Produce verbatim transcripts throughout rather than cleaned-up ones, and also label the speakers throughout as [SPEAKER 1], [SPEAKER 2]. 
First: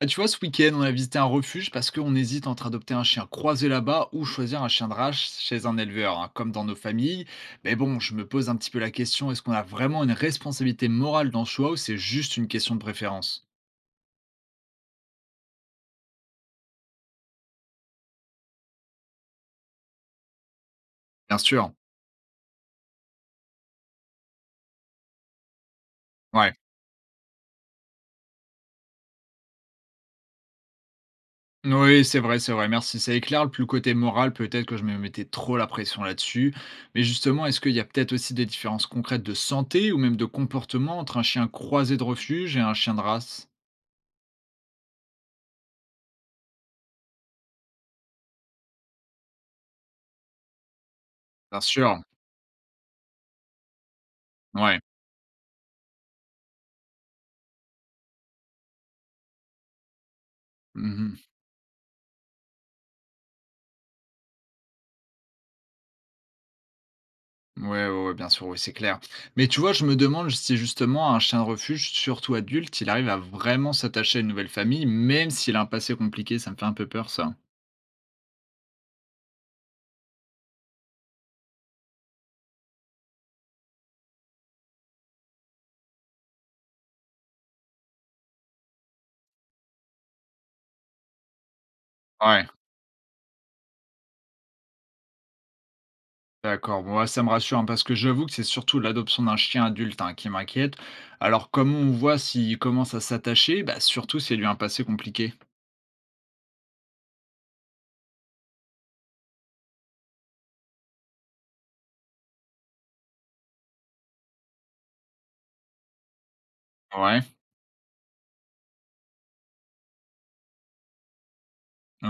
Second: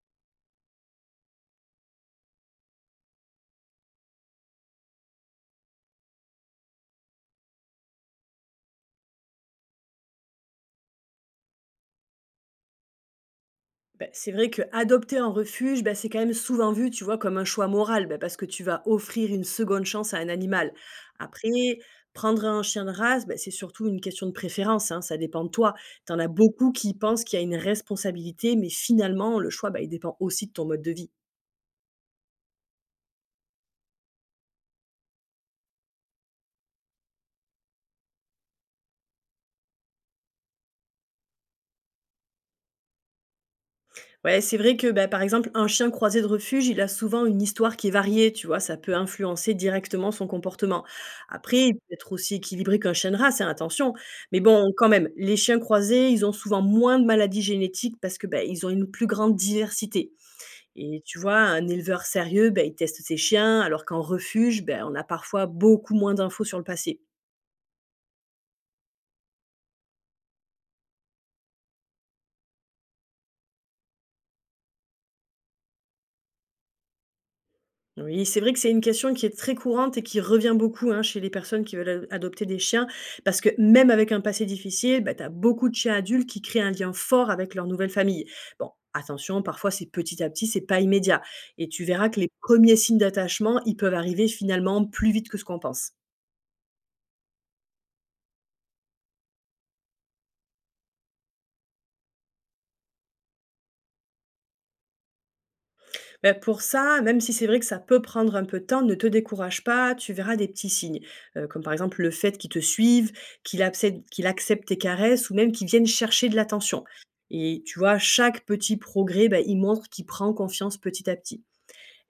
[SPEAKER 1] Ah, tu vois, ce week-end, on a visité un refuge parce qu'on hésite entre adopter un chien croisé là-bas ou choisir un chien de race chez un éleveur, hein, comme dans nos familles. Mais bon, je me pose un petit peu la question, est-ce qu'on a vraiment une responsabilité morale dans ce choix ou c'est juste une question de préférence?
[SPEAKER 2] Beh, c'est vrai que adopter un refuge, bah, c'est quand même souvent vu, tu vois, comme un choix moral, bah, parce que tu vas offrir une seconde chance à un animal.
[SPEAKER 1] Bien
[SPEAKER 2] Après,
[SPEAKER 1] sûr.
[SPEAKER 2] prendre un chien de race, bah, c'est surtout une question de préférence, hein, ça dépend de toi. Tu en as
[SPEAKER 1] Ouais.
[SPEAKER 2] beaucoup qui pensent qu'il y a une responsabilité, mais finalement, le choix, bah, il dépend aussi de ton mode de vie.
[SPEAKER 1] Oui, c'est vrai, c'est vrai, merci. Ça éclaire le plus côté moral, peut-être que je me mettais trop la pression là-dessus. Mais justement, est-ce qu'il y a peut-être aussi des différences concrètes de santé ou même de comportement entre un chien croisé de refuge et un chien de race?
[SPEAKER 2] Ouais, c'est vrai que, bah, par exemple, un chien croisé de refuge, il a souvent une histoire qui est variée, tu vois, ça peut influencer directement son comportement. Après,
[SPEAKER 1] Bien
[SPEAKER 2] il peut
[SPEAKER 1] sûr,
[SPEAKER 2] être aussi équilibré qu'un chien de race, hein, attention. Mais bon,
[SPEAKER 1] ouais.
[SPEAKER 2] quand même, les chiens croisés, ils ont souvent moins de maladies génétiques parce que bah, ils ont une plus grande diversité. Et
[SPEAKER 1] Mhm.
[SPEAKER 2] tu vois, un éleveur sérieux, bah, il teste ses chiens, alors qu'en refuge, bah, on a parfois beaucoup moins d'infos sur le passé.
[SPEAKER 1] Ouais, ouais, ouais, bien sûr, oui, c'est clair. Mais tu vois, je me demande si justement un chien de refuge, surtout adulte, il arrive à vraiment s'attacher à une nouvelle famille, même s'il a un passé compliqué, ça me fait un peu peur, ça.
[SPEAKER 2] Oui, c'est vrai que c'est une question qui est très courante et qui revient beaucoup hein, chez les personnes qui veulent a- adopter des chiens, parce que même avec un passé difficile, bah, tu as beaucoup de chiens adultes qui créent un lien fort avec leur nouvelle famille. Bon, attention, parfois c'est petit à petit, c'est pas immédiat. Et tu verras que les
[SPEAKER 1] Ouais,
[SPEAKER 2] premiers signes d'attachement, ils peuvent arriver finalement plus vite que ce qu'on pense.
[SPEAKER 1] d'accord. Bon, ouais, ça me rassure, hein, parce que j'avoue que c'est surtout l'adoption d'un chien adulte, hein, qui m'inquiète. Alors, comment on voit s'il commence à s'attacher? Bah, surtout s'il a eu un passé compliqué.
[SPEAKER 2] Bah, pour ça, même si c'est vrai que ça peut prendre un peu de temps, ne te décourage pas, tu verras des petits signes, heu, comme par exemple le fait qu'il te suive, qu'il absède qu'il accepte tes caresses ou même qu'il vienne chercher de l'attention
[SPEAKER 1] Ouais,
[SPEAKER 2] et tu vois, chaque petit progrès, bah, il montre qu'il prend confiance petit à petit.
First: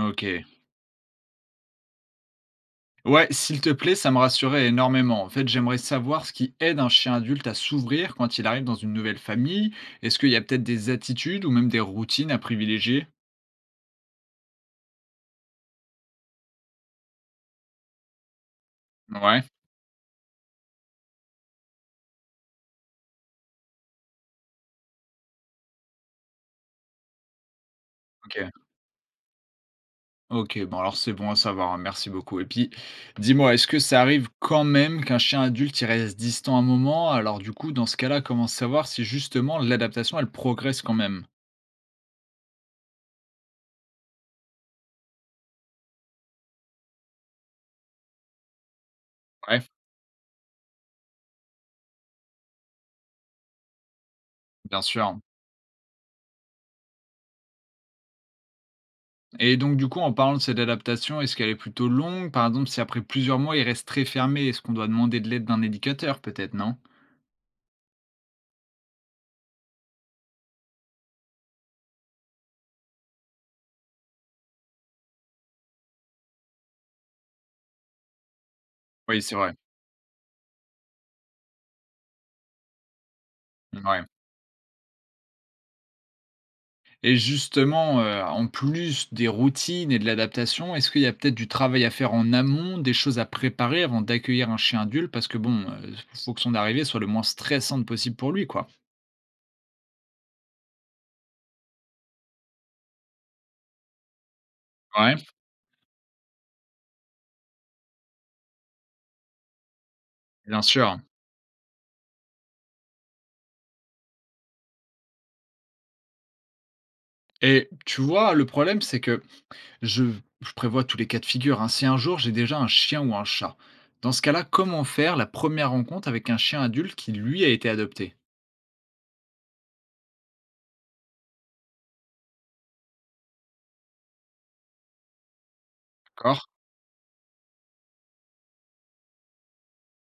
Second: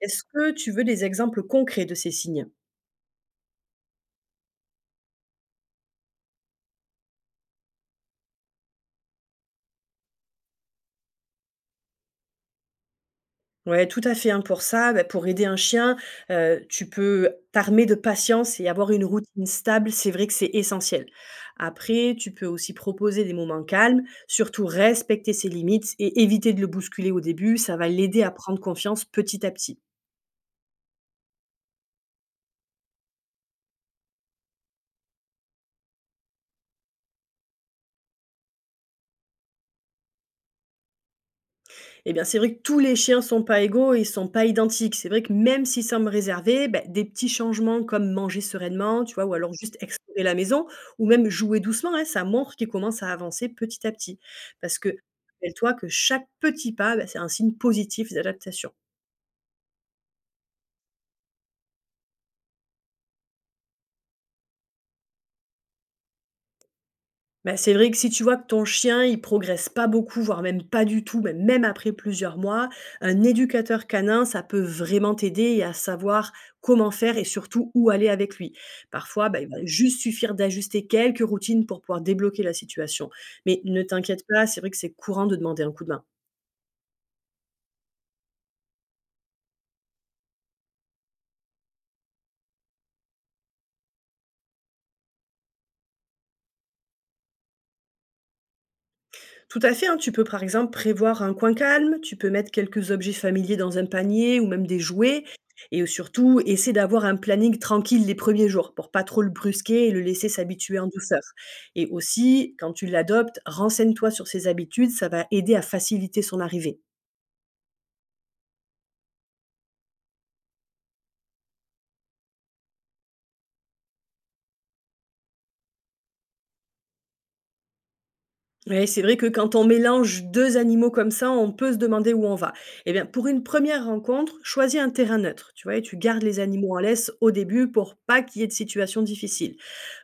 [SPEAKER 2] Est-ce que tu veux des exemples concrets de ces signes?
[SPEAKER 1] Ouais, s'il te plaît, ça me rassurait énormément. En fait, j'aimerais savoir ce qui aide un chien adulte à s'ouvrir quand il arrive dans une nouvelle famille. Est-ce qu'il y a peut-être des attitudes ou même des routines à privilégier?
[SPEAKER 2] Ouais, tout à fait, hein, pour ça, bah, pour aider un chien, heu, tu peux t'armer de patience et avoir une
[SPEAKER 1] Ouais,
[SPEAKER 2] routine stable, c'est vrai que c'est essentiel. Après, tu peux aussi proposer des moments calmes, surtout respecter ses limites et éviter de le bousculer au début, ça va l'aider à
[SPEAKER 1] ok.
[SPEAKER 2] prendre confiance petit à petit.
[SPEAKER 1] Ok, bon alors c'est bon à savoir, hein, merci beaucoup. Et puis, dis-moi, est-ce que ça arrive quand même qu'un chien adulte il reste distant un moment? Alors du coup, dans ce cas-là, comment savoir si justement l'adaptation, elle progresse quand même?
[SPEAKER 2] Eh bien, c'est vrai que tous les chiens sont pas égaux et sont pas identiques. C'est vrai que même s'ils semblent réservés, bah, des petits changements comme manger sereinement, tu vois, ou alors
[SPEAKER 1] Ouais,
[SPEAKER 2] juste explorer la maison, ou même jouer doucement, hein, ça montre qu'ils commencent à avancer petit à petit. Parce
[SPEAKER 1] bien
[SPEAKER 2] que
[SPEAKER 1] sûr.
[SPEAKER 2] rappelle-toi que chaque petit pas, bah, c'est un signe positif d'adaptation.
[SPEAKER 1] Et donc du coup, en parlant de cette adaptation, est-ce qu'elle est plutôt longue? Par exemple, si après plusieurs mois, il reste très fermé, est-ce qu'on doit demander de l'aide d'un éducateur peut-être, non?
[SPEAKER 2] Bah, c'est vrai que si tu vois que ton chien, il progresse pas beaucoup, voire même pas du tout, mais même après plusieurs mois, un éducateur canin, ça peut vraiment t'aider et à savoir comment faire et surtout où aller avec lui.
[SPEAKER 1] Oui,
[SPEAKER 2] Parfois,
[SPEAKER 1] c'est
[SPEAKER 2] bah, il
[SPEAKER 1] vrai.
[SPEAKER 2] va juste suffire d'ajuster quelques routines pour pouvoir débloquer la situation. Mais ne
[SPEAKER 1] Ouais.
[SPEAKER 2] t'inquiète pas, c'est vrai que c'est courant de demander un coup de main.
[SPEAKER 1] Et justement, heu, en plus des routines et de l'adaptation, est-ce qu'il y a peut-être du travail à faire en amont, des choses à préparer avant d'accueillir un chien adulte? Parce que bon, heu, faut que son arrivée soit le moins stressante possible pour lui, quoi.
[SPEAKER 2] Tout à fait, hein, tu peux par exemple prévoir un coin calme, tu peux mettre quelques objets familiers dans un panier ou même des
[SPEAKER 1] Ouais,
[SPEAKER 2] jouets. Et surtout, essaie d'avoir un planning tranquille les premiers jours pour pas trop le brusquer et le laisser
[SPEAKER 1] bien
[SPEAKER 2] s'habituer en
[SPEAKER 1] sûr.
[SPEAKER 2] douceur. Et aussi, quand tu l'adoptes, renseigne-toi sur ses habitudes, ça va aider à faciliter son arrivée.
[SPEAKER 1] Et tu vois, le problème, c'est que Je je prévois tous les cas de figure, hein. Si un jour j'ai déjà un chien ou un chat, dans ce cas-là, comment faire la première rencontre avec un chien adulte qui lui a été adopté?
[SPEAKER 2] Ouais, c'est vrai que quand on mélange deux animaux comme ça, on peut se demander où on va. Eh bien, pour une première rencontre, choisis un terrain neutre, tu vois, et tu gardes
[SPEAKER 1] D'accord?
[SPEAKER 2] les animaux en laisse au début pour pas qu'il y ait de situation difficile.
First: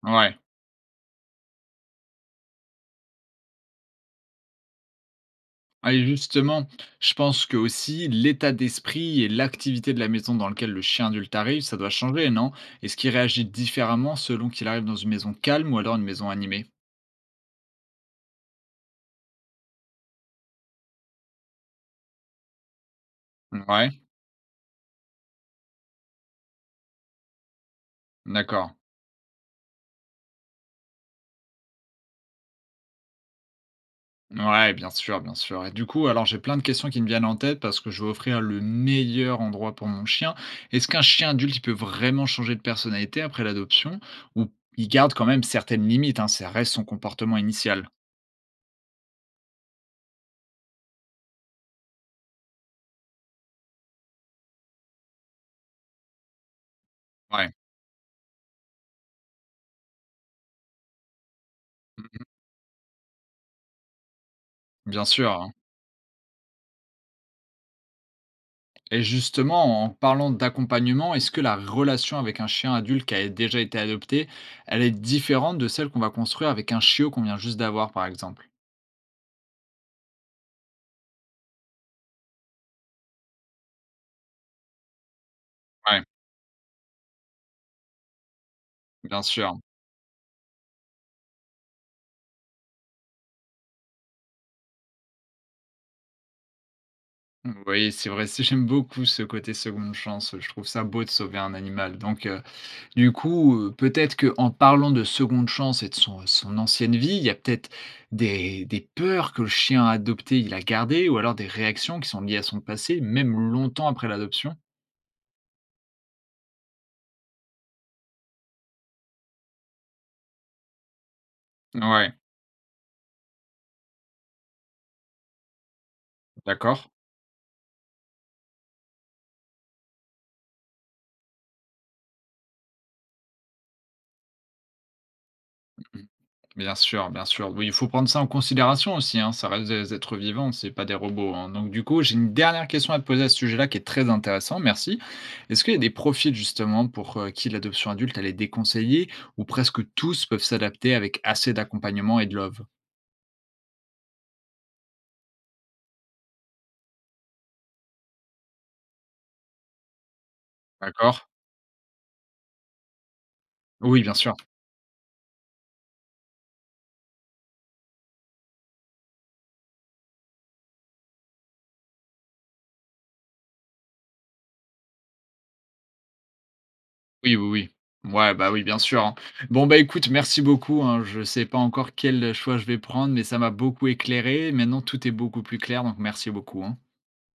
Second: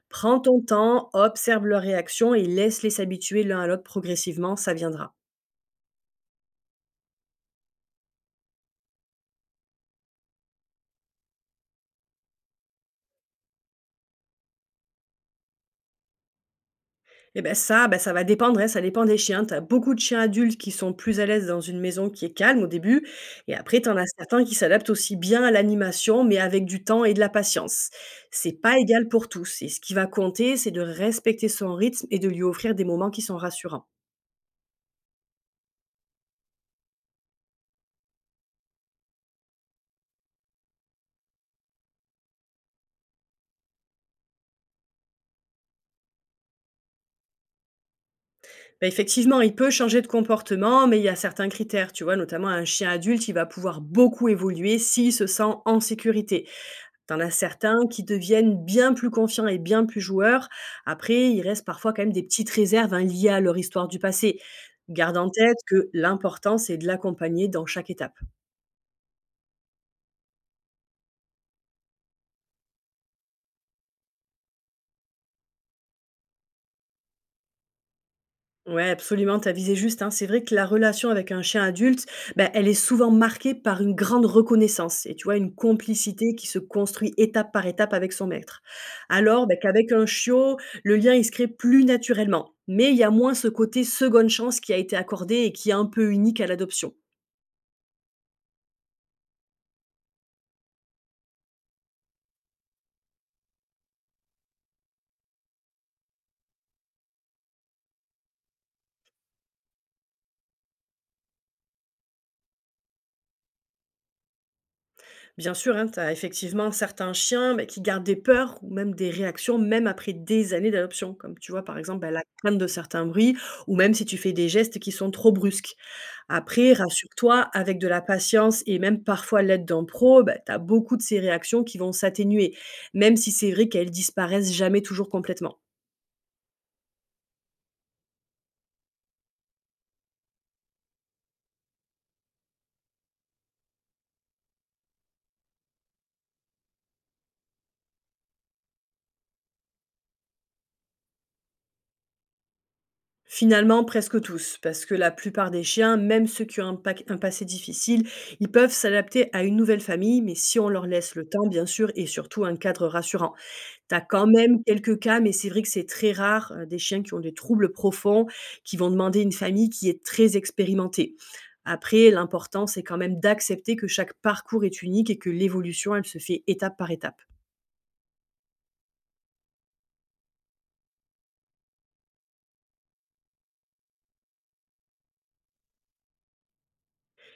[SPEAKER 1] Ouais.
[SPEAKER 2] Prends ton temps, observe leurs réactions et laisse-les s'habituer l'un à l'autre progressivement, ça viendra.
[SPEAKER 1] Ah et justement, je pense que aussi l'état d'esprit et l'activité de la maison dans laquelle le chien adulte arrive, ça doit changer, non? Est-ce qu'il réagit différemment selon qu'il arrive dans une maison calme ou alors une maison animée?
[SPEAKER 2] Et ben ça, ben ça va dépendre, hein, ça dépend des chiens. Tu as beaucoup de chiens adultes qui sont plus à l'aise dans une maison qui est calme au début et après tu en
[SPEAKER 1] Ouais,
[SPEAKER 2] as certains qui s'adaptent aussi bien à l'animation mais avec du temps et de la patience. C'est
[SPEAKER 1] d'accord.
[SPEAKER 2] pas égal pour tous et ce qui va compter, c'est de respecter son rythme et de lui offrir des moments qui sont rassurants.
[SPEAKER 1] Ouais, bien sûr, bien sûr. Et du coup, alors j'ai plein de questions qui me viennent en tête parce que je veux offrir le meilleur endroit pour mon chien. Est-ce qu'un chien adulte, il peut vraiment changer de personnalité après l'adoption ou il garde quand même certaines limites, hein, ça reste son comportement initial?
[SPEAKER 2] Ben effectivement, il peut changer de comportement, mais il y a certains critères, tu vois, notamment un chien adulte, il va pouvoir beaucoup évoluer s'il se sent en sécurité. T'en as
[SPEAKER 1] Ouais,
[SPEAKER 2] certains qui deviennent bien plus confiants et bien plus joueurs. Après, il reste parfois quand même des petites réserves, hein, liées à leur histoire du passé.
[SPEAKER 1] mhm, bien
[SPEAKER 2] Garde en
[SPEAKER 1] sûr, hein.
[SPEAKER 2] tête que l'important, c'est de l'accompagner dans chaque étape.
[SPEAKER 1] Et justement, en parlant d'accompagnement, est-ce que la relation avec un chien adulte qui a déjà été adopté, elle est différente de celle qu'on va construire avec un chiot qu'on vient juste d'avoir, par exemple?
[SPEAKER 2] Ouais, absolument, t'as visé juste, hein. C'est vrai que la relation avec un chien adulte, ben, elle est souvent marquée par une grande reconnaissance et tu vois, une
[SPEAKER 1] Ouais,
[SPEAKER 2] complicité qui se construit étape par étape avec son maître.
[SPEAKER 1] bien
[SPEAKER 2] Alors
[SPEAKER 1] sûr.
[SPEAKER 2] ben, qu'avec un chiot, le lien, il se crée plus naturellement. Mais il y a moins ce côté seconde chance qui a été accordé et qui est un peu unique à l'adoption.
[SPEAKER 1] Oui, c'est vrai, c'est j'aime beaucoup ce côté seconde chance, je trouve ça beau de sauver un animal. Donc heu, du coup, heu, peut-être qu'en parlant de seconde chance et de son son ancienne vie, il y a peut-être des des peurs que le chien adopté, il a gardées ou alors des réactions qui sont liées à son passé, même longtemps après l'adoption?
[SPEAKER 2] Bien sûr, hein, tu as effectivement certains chiens bah, qui gardent des peurs ou même des réactions, même après des années d'adoption, comme tu vois par exemple bah,
[SPEAKER 1] Ouais,
[SPEAKER 2] la crainte de certains bruits ou même si tu fais des gestes qui sont trop brusques. Après,
[SPEAKER 1] d'accord.
[SPEAKER 2] rassure-toi, avec de la patience et même parfois l'aide d'un pro, tu as beaucoup de ces réactions qui vont s'atténuer, même si c'est vrai qu'elles disparaissent jamais toujours complètement.
[SPEAKER 1] Bien sûr, bien sûr. Oui, il faut prendre ça en considération aussi, hein. Ça reste des êtres vivants, c'est pas des robots, hein. Donc du coup, j'ai une dernière question à te poser à ce sujet-là qui est très intéressant, merci. Est-ce qu'il y a des profils justement pour euh, qui l'adoption adulte, elle est déconseillée ou presque tous peuvent s'adapter avec assez d'accompagnement et de love?
[SPEAKER 2] Finalement, presque tous, parce que la plupart des chiens, même ceux qui ont un, pac- un passé difficile, ils peuvent s'adapter à une nouvelle famille, mais si on leur laisse
[SPEAKER 1] D'accord?
[SPEAKER 2] le temps, bien sûr, et surtout un cadre rassurant. Tu
[SPEAKER 1] Oui,
[SPEAKER 2] as
[SPEAKER 1] bien
[SPEAKER 2] quand
[SPEAKER 1] sûr.
[SPEAKER 2] même quelques cas, mais c'est vrai que c'est très rare, euh, des chiens qui ont des troubles profonds, qui vont demander une famille qui est très expérimentée. Après, l'important, c'est quand même d'accepter que chaque parcours est unique et que l'évolution, elle se fait étape par étape.
[SPEAKER 1] Oui, oui, oui. Ouais, bah oui, bien sûr, hein. Bon, bah écoute, merci beaucoup, hein. Je sais pas encore quel choix je vais prendre, mais ça m'a beaucoup éclairé. Maintenant, tout est beaucoup plus clair, donc merci beaucoup, hein.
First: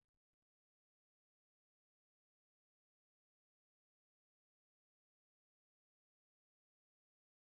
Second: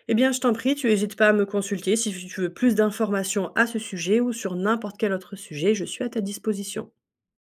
[SPEAKER 2] Eh bien, je t'en prie, tu hésites pas à me consulter si tu veux plus d'informations à ce sujet ou sur n'importe quel autre sujet, je suis à ta disposition.